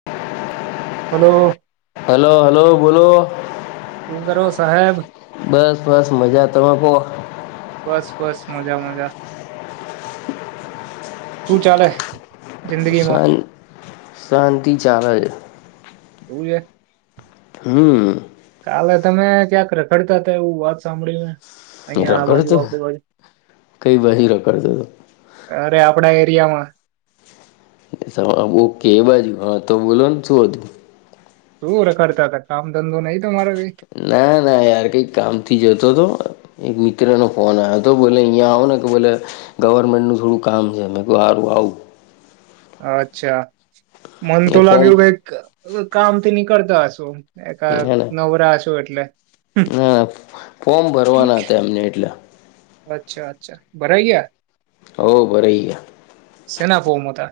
[inaudible] Hello hello hello બોલો ચુંકરો સાહેબ બસ બસ મજા તમે પો બસ બસ મજા મજા શું ચાલે જિંદગીમાં શાન શાંતિ ચાલે છે એવું છે હમ કાલે તમે ક્યાંક રખડતા હતા એવું વાત સાંભળી મે. અહિયાં આ રખડતો બાજુ આપડી બાજું કઈ બાજુ રખડતો [inaudible] અરે આપડા રિયામાં. ઓકે એ બાજુ હાતો બોલોને શું હતું? શું રખડતા હતા કામ ધંધો નય. ના ના યાર કંઈક કામથી જતો હતો એક મિ ત્રનો ફોન આવ્યો હતો બોલે અહીંયા આવોને કે બોલે ગવર્મેન્ટનું થોડું કામ છે મે કે સારું આવું. અચ્છા, મન તો એ ફોર્મ લાગ્યું કઈક કામ થી નીકળતા હશો. એકા ના ના નવરા હશું એટલે. ના ફોર્મ ભરવાના હતા એમને એટલે. અચ્છા, અચ્છા ભરાઈ ગયા. હો ભરાય ગ્યા સેના ફોર્મ હતા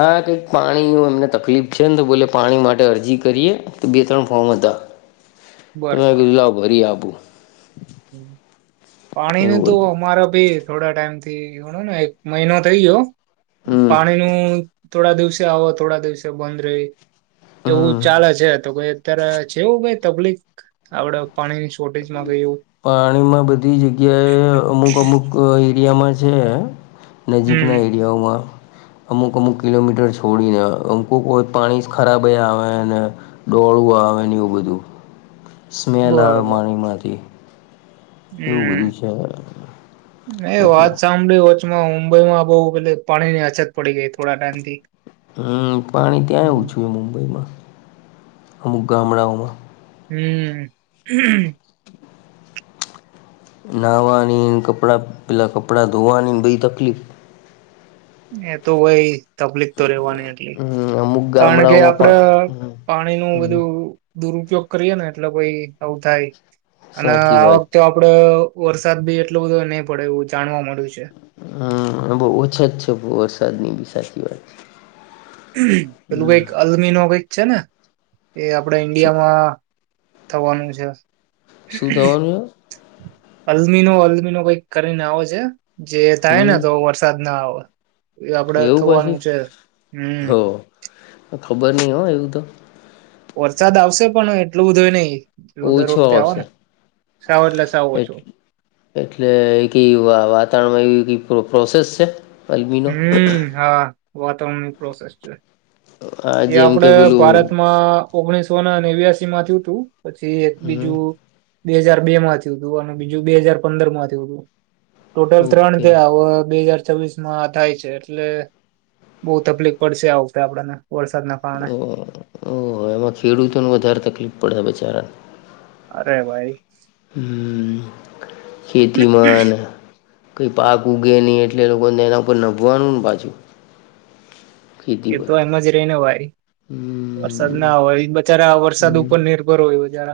આ કંઈક પાણી એમને તકલીફ છે ને તો બોલે પાણી માટે અરજી કરીએ તો બે ત્રણ ફોર્મ ત મે કીધુ લાવ ભરી આપુ પાણીને એવું તો હતું અમારા ભી થોડા ટાઈમ થી ગણો ને એક મહિનો થઈ ગયો હો હમ પાણી નુ થોડા દિવસે આવો થોડા દિવસે બંધ રહી એવું હમ ચાલે છે તો કઈ અત્યારે છેવું કઈ તકલીફ આપડે પાણીની શોર્ટેજમાં કઈ એવું પાણીમાં બધી જગ્યાએ અમુક અમુક એરિયામાં છે હમ નજીકના એરિયાઓમાં અમુક અમુક કિલોમીટર છોડીને અમુકોક વાર પાણી જ ખરાબ આવેને ડો પડવા આવેને એવું બધું. સ્મેલ આવે બરોબર માણીમાંથી. એવું હમ બધું છે. એ એટલે વાત સાંભળી હોચમાં મુંબઈમાં બહુ પે પાણીની અછત પડી ગઈ થોડા ટાઈમથી. હમ, પાણી ત્યાંય હમ ઓછું હે મુંબઈમાં અમુક ગામડાઓમાં. હમ [unintelligible] નાહવાની, કપડાં પેલાં કપડાં ધોવાની બેય તકલીફ. એતો ભઈ તકલીફ તો રેવાની એટલી. હમ અમુક કારણ કે, ગામડાઓમાં આપડે પણ પાણીનું હમ બધું. દુરપયોગ કરીએને એટલે પઈ આવું થાય અને સાચી આ વાત છે. વખતે આપડે વરસાદ બી એટલો બધો નય પડે એવુ જાણવા મળે. હા, બો ઓછા જ છે વરસાદ ની બી સાચી વાત છે. પેલું હમ કઈક અલમીનો કઈક છેને એ આપડા શું ઈન્ડિયામાં થવાનું છે. શું થવાનું? અલ્મીનો અલ્મીનો કઈક કરીને આવો છે જે છે થાયને હમ તો વરસાદના આવે. એ આપડે એવું થવાનું પાછું છે હમ. હો ખબર નહી હો એવું તો વરસાદ આવશે પણ એટલું બધુંય નય. ઓછો આવશે. સાવ એટલે સાવ એ ઓછો એટલે વાતાવરણમાં એ પ્રોસેસ છે. અલમીનો હમ. હા, વાતાવરણની પ્રોસેસ છે. આ એ જેમ કે આપડે પેલું ભારતમાં ઓગણીસોને નેવ્યાસીમાં થયું હતું પછી એક હમ બીજું. બે હાજાર બે માં થીયુતું અને બીજું બે હાજાર પંદરમાં થીયુતુ. ટોટલ ત્રણ ઓકે થયા બે હાજાર છવીસ. થાય છે. એટલે બહુ તકલીફ પડશે આ વખતે આપડને. ઓ ઓહ એમાં ખેડૂતોને વધારે તકલીફ પડે બીચારાને. અરે ભાઈ હમ ખેતીમાન કઈ પાક ઉગે નહી એટલે લોકોને એના ઉપર નભવાનું ને પાછું ખેતી એ પર તો એમ જ રહીને ભાઈ વરસાદ હમ ના હોય બચારા વરસાદ હમ ઉપર નિર્ભર હોય બાર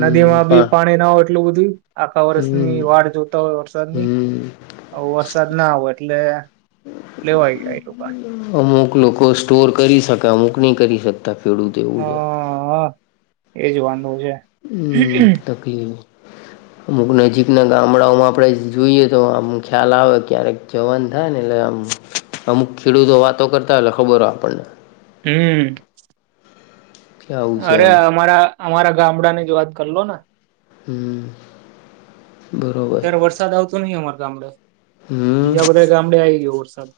નદી માં પા બી પાણી ના હોય એટલું બધું આખા હમ વર્ષની વાળ જોતા હોય વરસાદની હમ હ વરસાદ ના આવે એટલે લેવાય ગાય એલું કાન ક લોકો સ્ટોર કરી શકામૂક ન કરી શકતા ખેડૂત એવું છે હા એજ વાન હ તકલીફ અમુક નજીકના ગામડાઓમાં આપડે જોઈએ તો આમ ખ્યાલ આવે ક્યારેક જવન થાય ને એટલે અમુક ખેડૂતો વાતો કરતા હો ખબર હો આપણને. હમ. કે આવું છે અરે એમ અમારા અમારા ગામડાની જ વાત કરલોને. હમ. બરોબર અત્યારે વરસાદ આવતો નય અમાર ગામડે હમ બીજા બધા ગામડે આવી ગયો વરસાદ.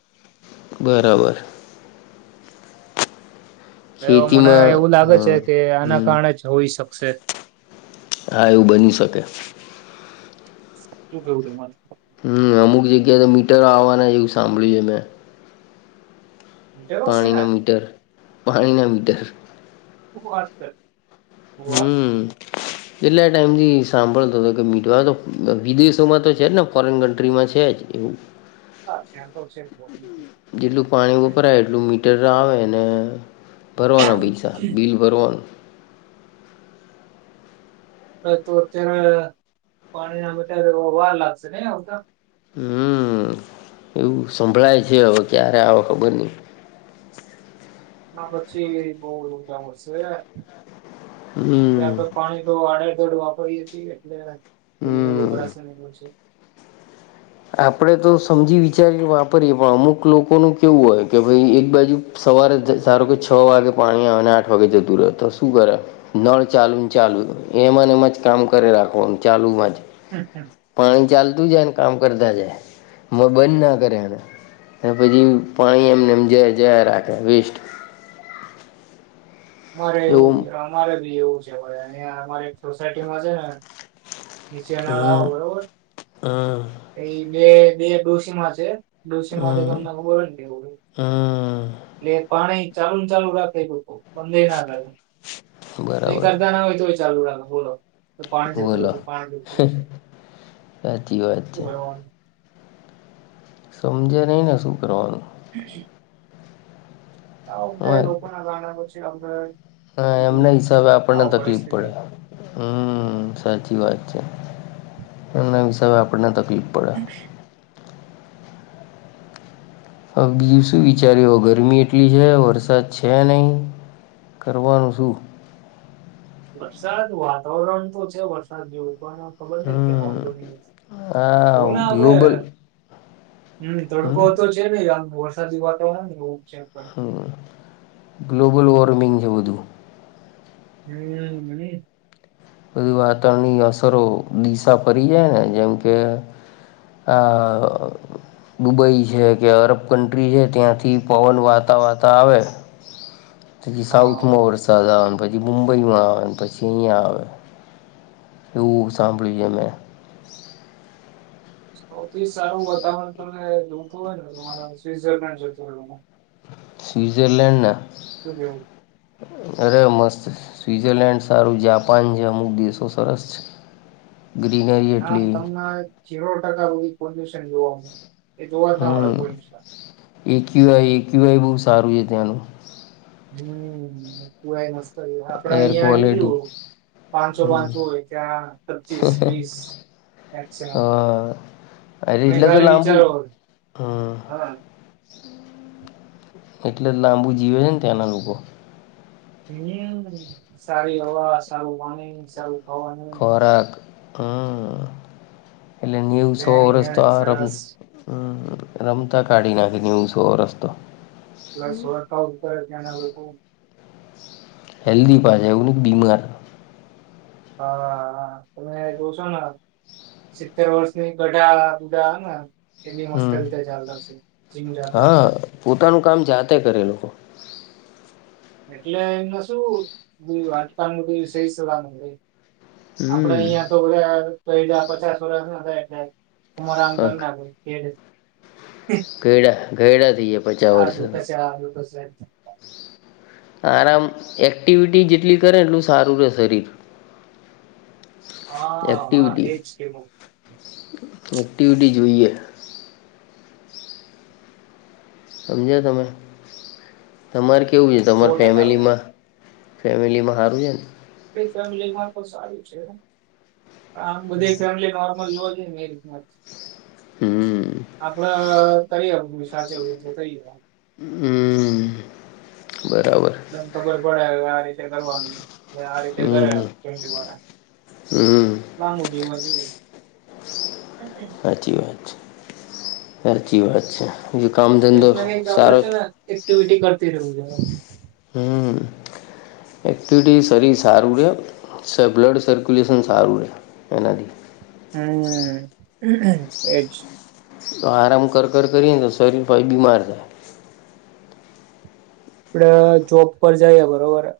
બરાબર. એ મને ખેતીમાં એવું હ લાગે છેકે આના હમ કારણે જ હોઈ શકશે. હા, એવું બની શકે. શું કેવું તમારે. હમ, અમુક જગ્યાએ તો મીટરો આવવાના એવું સાંભળ્યું છે મેં. પાણીના મીટર પાણીના મીટર. હ વાત સર હમ એટલા ટાઈમથી સાંભળતો હતો કે મીઠવા તો વિદેશોમાં તો છે જ ને ફોરેન કન્ટ્રીમાં છે જ એવું હા જેટલું પાણી વપરાય એટલું મીટર આવે ને ભરવાના પૈસા બિલ ભરવાનું તો અત્યારે પાણીના માટે વાર લાગશે નેધ હમ એવું સંભળાય છે હવે ક્યારે આવે ખબર નહ ના પછી બવું દરતા મશે કે હમ આપણે પાણી તો આડે દડ વાપરીએે છીએ એટલે એ હમ ગોભળ છે એ છે આપડે તો સમજી વિચારી વાપરીએે પણ અમુક લોકોનું કેવું હોય કે ભાઈ એક બાજુ સવારે ધારું કે છ વાગે પાણી આવે અને આઠ વાગે જતું રહે તો શું કરે નળ ચાલુ ને ચાલુ એમને એમાં જ કામ કરે રાખવાનું ચાલુ માં જ પાણી ચાલતું જાયને કામ કરતા જાય બંધ ના કરે પછી પાણી એમને એમ જ જયા રાખે વેસ્ટ અમારે એવું અમારે બી એવું છે અ અમારે સોસાયટીમાં છે ને નીચે અનાળ હમ આવો બરોબર હમ એ બે બે ડોસીીમા છે ડોસીમાં તો હમ તમને ખબર દેવડ હમ એટલે પાણી ચાલુ ને ચાલુ રાખે મંદે ના કરે ક બરાબર કરતા ના હોય તો ચાલુ રા બોલો તો પાણી જતું બોલો રહેશે સાચી વાત છે પાણી સમજે નહી ને શું કરવાનું [unintelligible] [unintelligible] હા બધી એમના હિસાબે આપણને આવો તકલીફ પરિસ્થિતિ પડે હમ્મ સાચી વાત છે એના હીસાબ આપને પીપર હવે બીજું શું વિચારયુ ગરમી એટલી છે વરસાદ છે નહી કરવાનું શું વરસાદ વાતાવરણ તો છે વરસાદ જેવુ પણ ખબર નહ ક ન હમ આ જો ને ગ્લોબલ આપડે હમ્મ હમ તડકો તો છે ને આમ વરસાદી વાતાવરણ ને એવું છે પણ હમ્મ ગ્લોબલ વોર્મિંગ છે બધું હ મની બધી વાતાવરણની અસરો દિશા પરી જાય ને જેમ કે આઅ દુબઈ છે કે અરબ કન્ટ્રી છે ત્યાંથી પવન વાતાં વાતા આવે પછી હા સાઉથમાં વરસાદ આવે પછી મુંબઈમાં આવે પછી અહીિયાં આવે એ હૂબ સાંભળી એ મેં સૌથી સારું વાતાવરણ તમે જોતું હોય ને તમારે સવિસલૃલેન્ડ જતો હોય સ્વિઝરલેન્ડ ના સુ કેહવું અરે મસ્ત સ્વિઝરલેન્ડ સારું જાપાન જે અમુક દેશો સરસ છે [inaudible] ખાસ એટલી તમને ઝીરો ટકા બધૂ પોલ્યૂશન જોવા મળે એ જોવા જ ના મળે હમ કોઈ એક્યુઆઈ એક્યુઆઈ બહુ સારું છે ત્યાંનું હમ્મ મસ્ત આપડે એર અહિગુંયુ ક્વોલિટી પાંચસો હમ પાંચ હોય ત્યાં પચીસ વીસ મેક્સિમમ અઝીઝ મેં ને તો ખાલી લાબુંજ વિચારો હોય. હમ્મ હા એટલે લાંબુ જીવે છે ને ત્યાંના લોકો હમ્મ સારી હવા સારું વાણી સારું ખાવાનું ખોરાક હ એટલે નેવું રહેણી સોવરષ તો કહેણી આરામ સરસ રમતા કાઢી નાખે નેવ સોવરસ તો પલ સોળખાવતર ત્યાંને હેલ્ધી પાસેા એવું ન બીમાર હાા તમે જોઉ છો ને સિત્તેર વર્ષની ગડા બુડા એબી મસ્ત હમ રીતે ચાલતા હશે જીમ જાતા હશે હા પોતાનું કામ જાતે કરે લોકો એટલે એમને શું હાટકા નું સહી સલામત હોય આપડે હમ અહિયાં તો પચાસ વર્ષ ન થાય એટલે હું આરામ કરનાખું કે ઘેડા ઘેડા થઈ જયા પચાસ આ દુખે વર્ષના છે આ દુખે છે આરામ એક્ટિવિટી જેટલી કરે એટલું સારું રે શરીર હા હા એક્ટિવિટી એજ છે બવ એક્ટિવિટી જોઈએ સમજ્યા તમે? તમારે કેવું છે સો તમાર ટકા હોય ફેમિલીમાં? ફેમિલીમાં હારું હે ન? એ ફેમિલીમાં તો સારું છે. આમ બધી ફેમિલી નોર્મલ જોવા જઈએ ને એવી. યાદ છ હમ આપડ કરિયર [inaudible] સાચે ઊભું થઈએ. હમ બરાબર એમ ખબર પડે હવે આ રીતે કરવાનું. આ રીતે કરે હમ હવે હમ [inaudible] લાંબુ જીવન જીવે. સાચી વાત છે, સાચી વાત છે. બીજું કામ કંઈક ધંધો ના કઈક તો આપડે સારો છે ને, એક્ટિવિટી કરતી રહ્યું છે. હમ એક્ચ્યુલી શરીર સારું રે. સ બ્લડ સર્ક્યુલેશન સારું રે એનાથી. હમ એજ. તો આરામ કર કર કરીએ ને તો શરીર પાછું બીમાર થાય. આપડે જોબ પર જાઇએ બરોબર હે.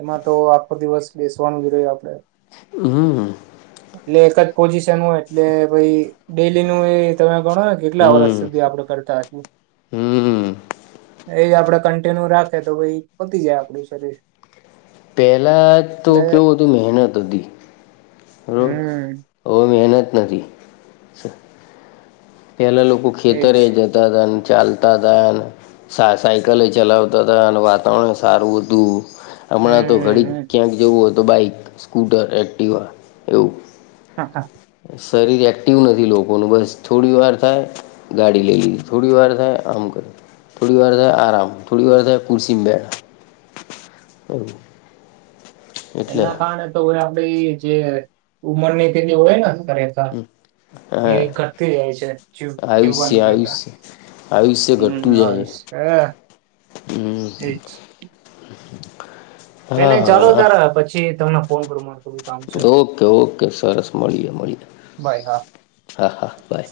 એમાં તો આખો દિવસ બેસવાનું જ રે આપણે. હમ એટલે એક જ પોઝિશન હોય એટલે ભાઈ ડેલીનું એ તમે ઘણાય કેટલા વર્ષ હમ સુધી આપડે કરતા હશું. હમ એ આપડે કન્ટિન્યુ રાખે તો ભાઈ પતી જાય આપડું શરીર. પહેલા તો એટલે કેવું હતું મહેનત હતી. બરાબર હમ હવે મહેનત નથી. સ પેલાં લોકો એજ ખેતરે જતા તાન. ચાલતા તાને, સા સાયકલે ચલાવતા તાને, વાતાવરણે સારું હતું. હમણાં તો ઘડીક હમ ક્યાંક જવું હોય તો બાઈક, સ્કૂટર, એક્ટિવા એવું. હા હા શરીર એક્ટિવ નથી લોકોનું બસ. થોડી વાર થાય ગાડી લઈ લીએ. થોડી વાર થાય આમ કરી. થોડી વાર થાય આરામ, થોડી વાર થાય ખુરશીમાં બેઠા. એટલે એના કારણે તો આપડી જે ઉમરની તેની હોય ન [inaudible] એ હા ઘટતી જાય છે, જીવ આયુષ્ય જીવવાની રેખા. આયુષ્ય આયુષ્ય હમ, ઘટતું જાય છે હશે એ જ. હમ કાઈ હા નહીં ચાલો હા તાર પછી તમને ફોન કરું માર ઓકે ઓકે સરસ મળીએ મળીએ. બાય હા હા હા બાય.